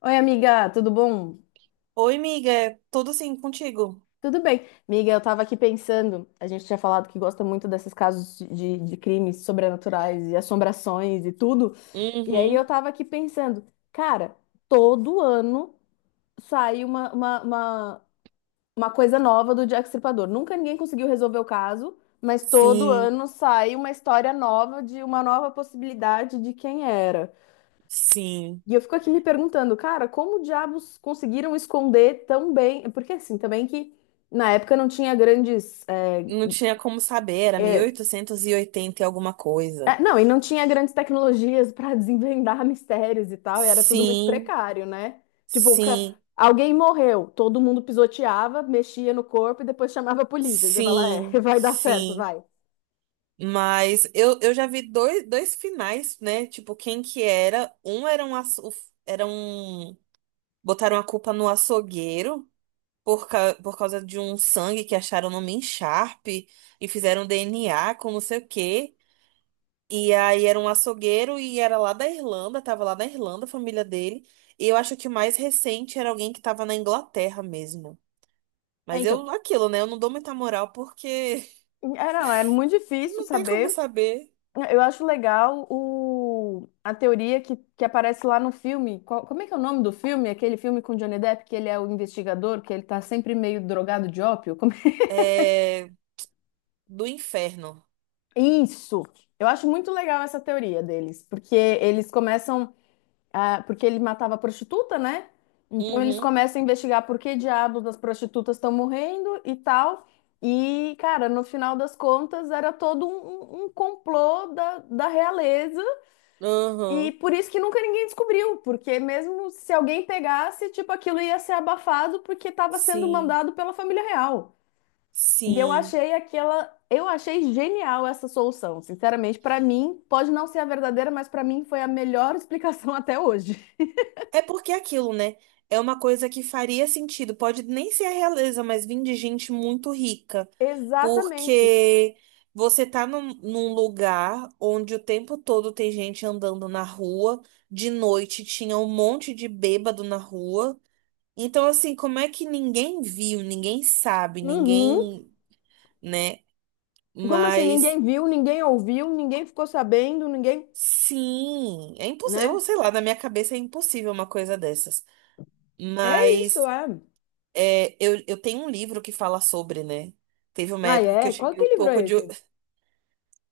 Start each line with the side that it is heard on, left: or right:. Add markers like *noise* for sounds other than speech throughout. left: Oi, amiga, tudo bom?
right: Oi, miga, tudo sim contigo?
left: Tudo bem. Amiga, eu tava aqui pensando, a gente tinha falado que gosta muito desses casos de crimes sobrenaturais e assombrações e tudo. E aí eu
right: Uhum.
left: tava aqui pensando, cara, todo ano sai uma coisa nova do Jack Stripador. Nunca ninguém conseguiu resolver o caso, mas todo
right: Sim,
left: ano sai uma história nova de uma nova possibilidade de quem era.
right: sim.
left: E eu fico aqui me perguntando, cara, como diabos conseguiram esconder tão bem? Porque assim, também que na época não tinha grandes.
right: Não tinha como saber, era mil
left: É,
right: oitocentos e oitenta e alguma coisa.
left: não, e não tinha grandes tecnologias para *laughs* desvendar mistérios e tal, e era tudo muito
right: Sim,
left: precário, né? Tipo,
right: sim,
left: alguém morreu, todo mundo pisoteava, mexia no corpo e depois chamava a polícia. E você fala, *laughs*
right: sim,
left: vai dar certo,
right: sim.
left: vai.
right: Mas eu já vi dois finais, né? Tipo, quem que era? Era um. Botaram a culpa no açougueiro por causa de um sangue que acharam numa encharpe e fizeram DNA com não sei o quê. E aí era um açougueiro e era lá da Irlanda, tava lá na Irlanda, a família dele. E eu acho que o mais recente era alguém que tava na Inglaterra mesmo.
left: É,
right: Mas
left: então.
right: eu, aquilo, né? Eu não dou muita moral porque
left: É, não, é muito
right: *laughs*
left: difícil
right: não tem como
left: saber.
right: saber.
left: Eu acho legal a teoria que aparece lá no filme. Como é que é o nome do filme? Aquele filme com Johnny Depp, que ele é o investigador, que ele tá sempre meio drogado de ópio?
right: É do inferno.
left: É? Isso! Eu acho muito legal essa teoria deles, porque eles começam porque ele matava prostituta, né? Então eles
right: Uhum,
left: começam a investigar por que diabos as prostitutas estão morrendo e tal. E, cara, no final das contas, era todo um complô da realeza. E
right: uhum.
left: por isso que nunca ninguém descobriu, porque mesmo se alguém pegasse, tipo, aquilo ia ser abafado porque estava sendo
right: Sim,
left: mandado pela família real. E eu
right: sim.
left: achei aquela, eu achei genial essa solução. Sinceramente, para mim, pode não ser a verdadeira, mas para mim foi a melhor explicação *laughs* até hoje.
right: É porque é aquilo, né? É uma coisa que faria sentido. Pode nem ser a realeza, mas vim de gente muito rica.
left: Exatamente.
right: Porque você tá num lugar onde o tempo todo tem gente andando na rua, de noite tinha um monte de bêbado na rua. Então, assim, como é que ninguém viu, ninguém sabe,
left: Uhum.
right: ninguém, né?
left: Como assim,
right: Mas
left: ninguém viu, ninguém ouviu, ninguém ficou sabendo, ninguém,
right: sim, é impossível.
left: né?
right: Eu sei lá, na minha cabeça é impossível uma coisa dessas.
left: É isso,
right: Mas.
left: é.
right: É, eu tenho um livro que fala sobre, né? Teve uma
left: Ah,
right: época que
left: é?
right: eu
left: Qual
right: tive um
left: que livro
right: pouco
left: é
right: de.
left: esse?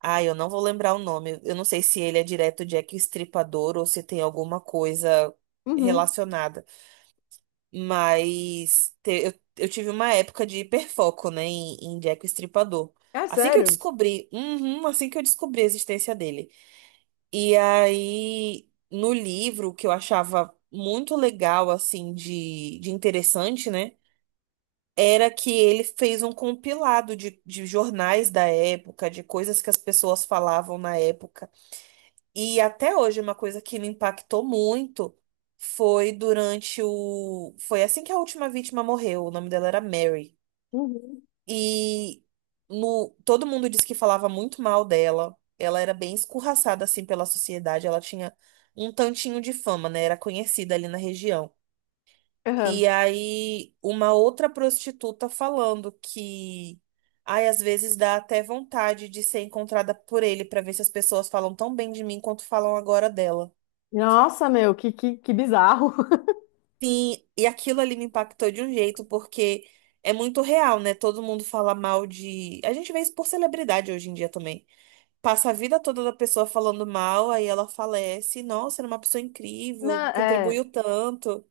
right: Ai, eu não vou lembrar o nome. Eu não sei se ele é direto Jack Estripador ou se tem alguma coisa
left: Uhum.
right: relacionada. Mas eu tive uma época de hiperfoco, né, em Jack Estripador.
left: É
right: Assim que eu
left: sério?
right: descobri, uhum, assim que eu descobri a existência dele. E aí, no livro, que eu achava muito legal, assim, de interessante, né? Era que ele fez um compilado de jornais da época, de coisas que as pessoas falavam na época. E até hoje, uma coisa que me impactou muito foi durante o. Foi assim que a última vítima morreu. O nome dela era Mary.
left: Uhum.
right: E no... todo mundo disse que falava muito mal dela. Ela era bem escorraçada assim pela sociedade. Ela tinha um tantinho de fama, né? Era conhecida ali na região.
left: Aham.
right: E aí, uma outra prostituta falando que, ai, às vezes dá até vontade de ser encontrada por ele pra ver se as pessoas falam tão bem de mim quanto falam agora dela.
left: Nossa, meu, que bizarro. *laughs*
right: Sim, e aquilo ali me impactou de um jeito, porque é muito real, né? Todo mundo fala mal de. A gente vê isso por celebridade hoje em dia também. Passa a vida toda da pessoa falando mal, aí ela falece. Nossa, era uma pessoa
left: Não,
right: incrível,
left: é,
right: contribuiu tanto.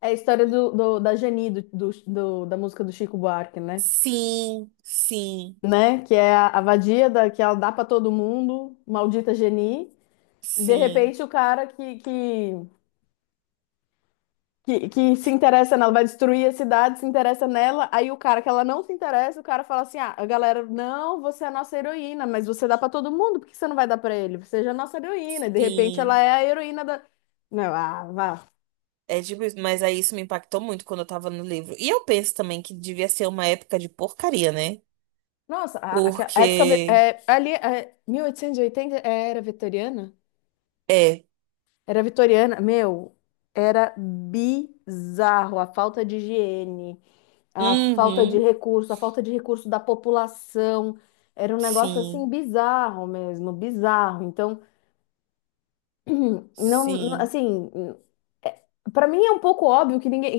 left: é a história da Geni, da música do Chico Buarque, né?
right: Sim, sim,
left: Né? Que é a vadia da, que ela dá pra todo mundo, maldita Geni. De
right: sim.
left: repente, o cara que se interessa nela, vai destruir a cidade, se interessa nela. Aí o cara que ela não se interessa, o cara fala assim: ah, a galera, não, você é a nossa heroína, mas você dá pra todo mundo, por que você não vai dar pra ele? Seja a nossa heroína. E de repente, ela
right: Sim,
left: é a heroína da. Não, ah, vá.
right: é tipo isso, mas aí isso me impactou muito quando eu tava no livro. E eu penso também que devia ser uma época de porcaria, né?
left: Nossa, aquela época
right: Porque
left: ali, 1880, era vitoriana?
right: é.
left: Era vitoriana, meu, era bizarro a falta de higiene, a falta de
right: Uhum.
left: recurso, a falta de recurso da população. Era um negócio assim
right: Sim.
left: bizarro mesmo, bizarro. Então, *clears throat* não,
right: Sim.
left: assim, para mim é um pouco óbvio que ninguém.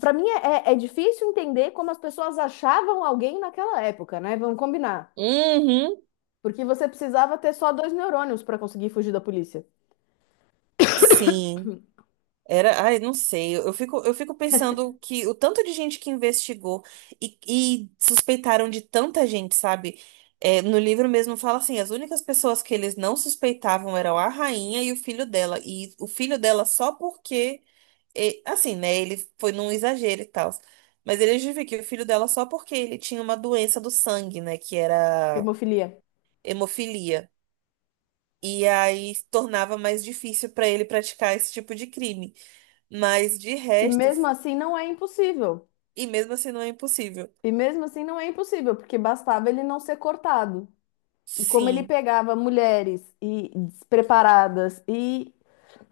left: Para mim é, é difícil entender como as pessoas achavam alguém naquela época, né? Vamos combinar.
right: Uhum.
left: Porque você precisava ter só dois neurônios para conseguir fugir da polícia.
right: Sim. Era, ai, não sei. Eu fico pensando que o tanto de gente que investigou e suspeitaram de tanta gente, sabe? É, no livro mesmo fala assim, as únicas pessoas que eles não suspeitavam eram a rainha e o filho dela. E o filho dela só porque E, assim, né? Ele foi num exagero e tal. Mas ele justifica o filho dela só porque ele tinha uma doença do sangue, né? Que era
left: Hemofilia.
right: hemofilia. E aí tornava mais difícil pra ele praticar esse tipo de crime. Mas de
left: E
right: resto,
left: mesmo assim não é impossível.
right: e mesmo assim não é impossível.
left: E mesmo assim não é impossível, porque bastava ele não ser cortado. E como ele
right: Sim.
left: pegava mulheres e despreparadas e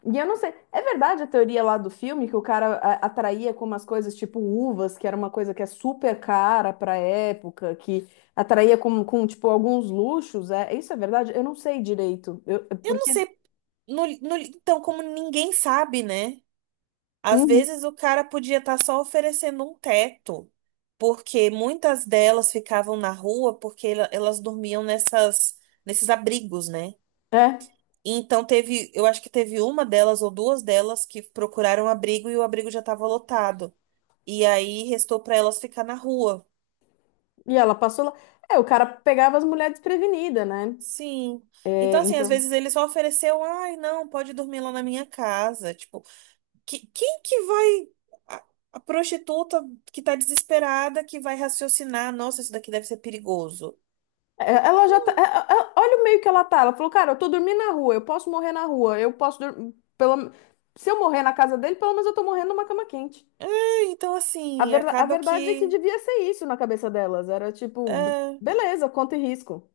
left: e eu não sei, é verdade a teoria lá do filme que o cara atraía com umas coisas tipo uvas, que era uma coisa que é super cara pra época, que atraía com tipo alguns luxos, isso é verdade? Eu não sei direito. Eu, é
right: Eu não
left: porque
right: sei. Então, como ninguém sabe, né? Às
left: Uhum.
right: vezes o cara podia estar só oferecendo um teto, porque muitas delas ficavam na rua porque elas dormiam nesses abrigos, né?
left: É.
right: E então teve, eu acho que teve uma delas ou duas delas que procuraram abrigo e o abrigo já estava lotado. E aí restou para elas ficar na rua.
left: E ela passou lá. É, o cara pegava as mulheres desprevenidas, né?
right: Sim.
left: É,
right: Então, assim, às
left: então.
right: vezes ele só ofereceu, ai, não, pode dormir lá na minha casa. Tipo, quem que vai. A, a prostituta que tá desesperada que vai raciocinar, nossa, isso daqui deve ser perigoso.
left: Ela já tá.
right: Hum.
left: Olha o meio que ela tá. Ela falou, cara, eu tô dormindo na rua, eu posso morrer na rua, eu posso. Pelo. Se eu morrer na casa dele, pelo menos eu tô morrendo numa cama quente.
right: É, então,
left: A
right: assim,
left: verda- a
right: acaba
left: verdade é que
right: que.
left: devia ser isso na cabeça delas. Era tipo,
right: É,
left: beleza, conta e risco.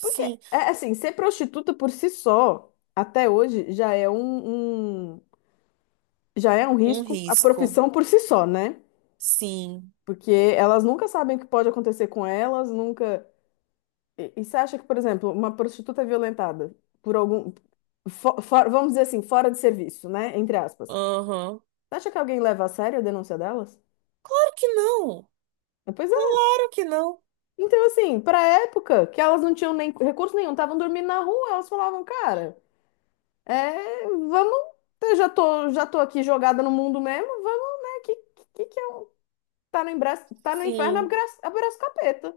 left: Porque, é assim, ser prostituta por si só, até hoje, já é já é um
right: um
left: risco, a
right: risco.
left: profissão por si só, né?
right: Sim.
left: Porque elas nunca sabem o que pode acontecer com elas, nunca. E você acha que, por exemplo, uma prostituta violentada por algum. Vamos dizer assim, fora de serviço, né? Entre aspas.
right: Aham.
left: Você acha que alguém leva a sério a denúncia delas?
right: Claro que não.
left: Ah, pois é.
right: Claro que não.
left: Então, assim, pra época que elas não tinham nem recurso nenhum, estavam dormindo na rua, elas falavam, cara, vamos. Eu já tô aqui jogada no mundo mesmo, vamos, né? Que é um. Tá no, embra... tá no inferno,
right: Sim.
left: abraço abraço capeta.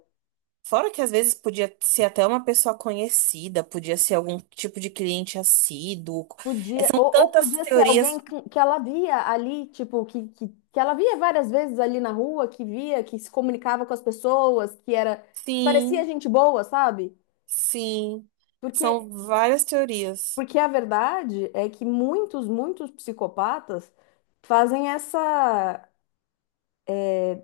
right: Fora que às vezes podia ser até uma pessoa conhecida, podia ser algum tipo de cliente assíduo. É,
left: Podia,
right: são
left: ou
right: tantas
left: podia ser alguém
right: teorias.
left: que ela via ali, tipo, que ela via várias vezes ali na rua, que via, que se comunicava com as pessoas, que era, que parecia
right: Sim.
left: gente boa, sabe?
right: Sim,
left: Porque,
right: são várias teorias.
left: porque a verdade é que muitos, muitos psicopatas fazem essa.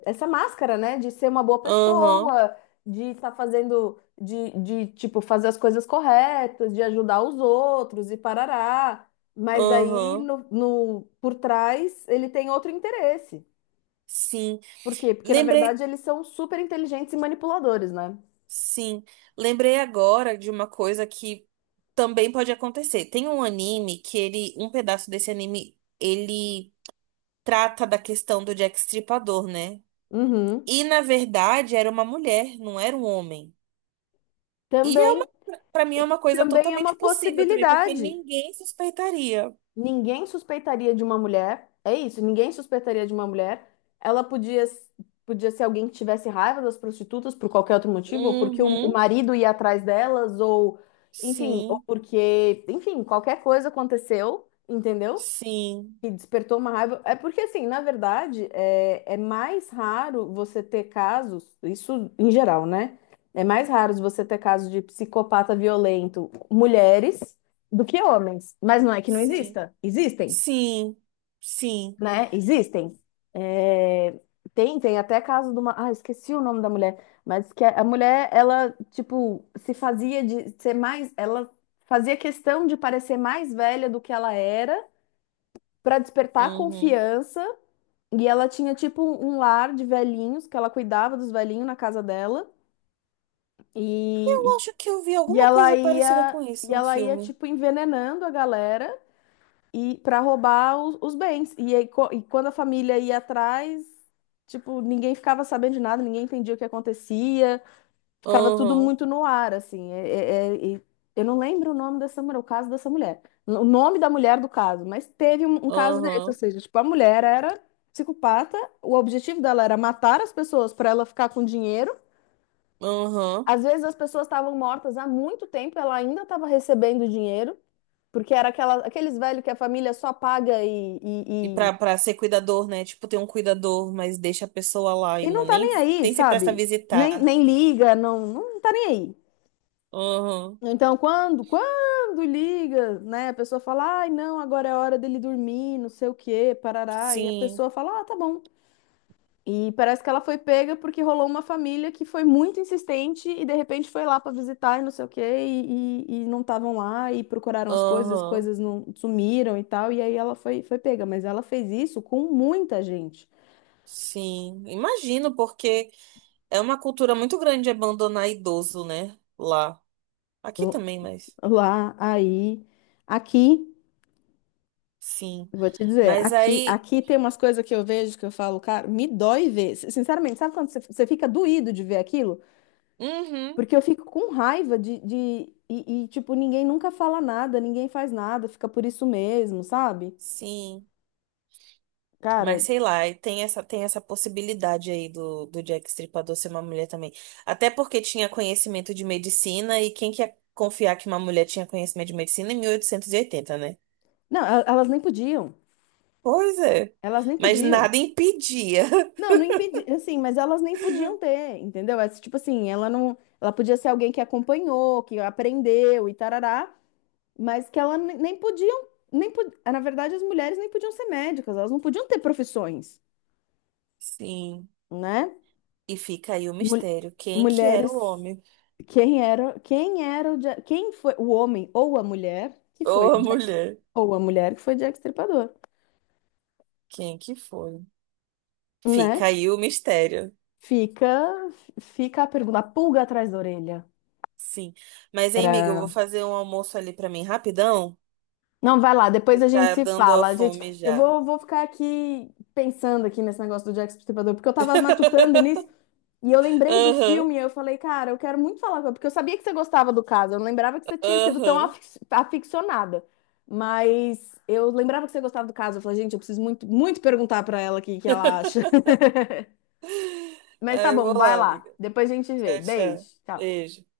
left: Essa máscara, né? De ser uma boa
right: Aham,
left: pessoa, de estar fazendo, tipo, fazer as coisas corretas, de ajudar os outros e parará. Mas daí,
right: aham,
left: por trás, ele tem outro interesse.
right: sim.
left: Por quê? Porque, na verdade,
right: Lembrei,
left: eles são super inteligentes e manipuladores, né?
right: sim, lembrei agora de uma coisa que também pode acontecer. Tem um anime que ele, um pedaço desse anime, ele trata da questão do Jack Stripador, né?
left: Uhum.
right: E na verdade era uma mulher, não era um homem. E é,
left: Também,
right: para mim é
left: e
right: uma coisa
left: também é
right: totalmente
left: uma
right: possível também, porque
left: possibilidade.
right: ninguém suspeitaria.
left: Ninguém suspeitaria de uma mulher. É isso, ninguém suspeitaria de uma mulher. Ela podia ser alguém que tivesse raiva das prostitutas por qualquer outro motivo, ou porque o
right: Uhum,
left: marido ia atrás delas, ou enfim, ou
right: sim,
left: porque, enfim, qualquer coisa aconteceu, entendeu?
right: sim,
left: Que despertou uma raiva. É porque, assim, na verdade, é mais raro você ter casos, isso em geral, né? É mais raro você ter casos de psicopata violento, mulheres, do que homens. Mas não é que não
right: sim.
left: exista. Existem,
right: Sim, sim.
left: né? Existem. É, tem até caso de uma. Ah, esqueci o nome da mulher. Mas que a mulher, ela, tipo, se fazia de ser mais. Ela fazia questão de parecer mais velha do que ela era. Para despertar
right: Uhum.
left: confiança e ela tinha tipo um lar de velhinhos, que ela cuidava dos velhinhos na casa dela.
right: Eu
left: E,
right: acho que eu vi
left: e
right: alguma
left: ela
right: coisa parecida
left: ia,
right: com
left: e
right: isso, um
left: ela ia
right: filme.
left: tipo envenenando a galera e para roubar os bens. E, aí, e quando a família ia atrás, tipo, ninguém ficava sabendo de nada, ninguém entendia o que acontecia ficava tudo
right: Aham,
left: muito no ar, assim. E eu não lembro o nome dessa mulher, o caso dessa mulher. O nome da mulher do caso, mas teve um caso desse, ou
right: aham,
left: seja, tipo, a mulher era psicopata, o objetivo dela era matar as pessoas para ela ficar com dinheiro.
right: aham.
left: Às vezes as pessoas estavam mortas há muito tempo, ela ainda estava recebendo dinheiro, porque era aqueles velhos que a família só paga e,
right: E
left: e, e,
right: pra ser cuidador, né? Tipo, tem um cuidador, mas deixa a pessoa lá e
left: e não
right: não,
left: tá
right: nem,
left: nem aí,
right: nem se presta a
left: sabe? Nem,
right: visitar.
left: nem liga, não, não tá nem aí.
right: Aham,
left: Então, quando liga, né, a pessoa fala, ai, não, agora é hora dele dormir, não sei o quê, parará, e a
right: sim,
left: pessoa fala, ah, tá bom. E parece que ela foi pega porque rolou uma família que foi muito insistente e de repente foi lá pra visitar e não sei o quê, e não estavam lá e procuraram as
right: aham,
left: coisas não sumiram e tal, e aí ela foi, foi pega, mas ela fez isso com muita gente.
right: sim. Imagino, porque é uma cultura muito grande abandonar idoso, né? Lá. Aqui
left: L-
right: também, mas
left: Lá, aí, aqui.
right: sim.
left: Vou te dizer,
right: Mas
left: aqui,
right: aí.
left: aqui tem umas coisas que eu vejo que eu falo, cara, me dói ver. Sinceramente, sabe quando você fica doído de ver aquilo?
right: Uhum,
left: Porque eu fico com raiva tipo, ninguém nunca fala nada, ninguém faz nada, fica por isso mesmo, sabe?
right: sim.
left: Cara,
right: Mas sei lá, e tem essa possibilidade aí do Jack Stripador ser uma mulher também. Até porque tinha conhecimento de medicina, e quem quer confiar que uma mulher tinha conhecimento de medicina em 1880, né?
left: não, elas nem podiam,
right: Pois é.
left: elas nem
right: Mas
left: podiam.
right: nada impedia.
left: Não, não impedi, assim, mas elas nem podiam ter, entendeu? É tipo assim, ela não, ela podia ser alguém que acompanhou, que aprendeu e tarará. Mas que ela ne- nem podiam, nem po- na verdade as mulheres nem podiam ser médicas, elas não podiam ter profissões,
right: *laughs* Sim.
left: né?
right: E fica aí o
left: Mul-
right: mistério. Quem que era o
left: Mulheres,
right: homem?
left: quem era quem foi o homem ou a mulher que foi
right: Ou a
left: o Jack,
right: mulher?
left: ou a mulher que foi Jack Stripador,
right: Quem que foi? Fica
left: né?
right: aí o mistério.
left: Fica, fica a pergunta, a pulga atrás da orelha.
right: Sim. Mas, hein, amiga, eu
left: Era...
right: vou fazer um almoço ali pra mim rapidão.
left: Não, vai lá,
right: Que
left: depois a gente
right: tá
left: se
right: dando a
left: fala. A gente,
right: fome
left: eu
right: já.
left: vou, vou ficar aqui pensando aqui nesse negócio do Jack Stripador porque eu tava matutando nisso.
right: *laughs*
left: E eu lembrei do
right: Aham,
left: filme e eu falei, cara, eu quero muito falar com porque eu sabia que você gostava do caso, eu não lembrava que você tinha sido tão
right: aham.
left: aficionada. Mas eu lembrava que você gostava do caso. Eu falei, gente, eu preciso muito, muito perguntar pra ela aqui o que que ela acha. *laughs* Mas tá
right: Aí eu
left: bom,
right: vou
left: vai
right: lá,
left: lá.
right: amiga.
left: Depois a gente vê.
right: Tchau, tchau.
left: Beijo. Tchau.
right: Beijo.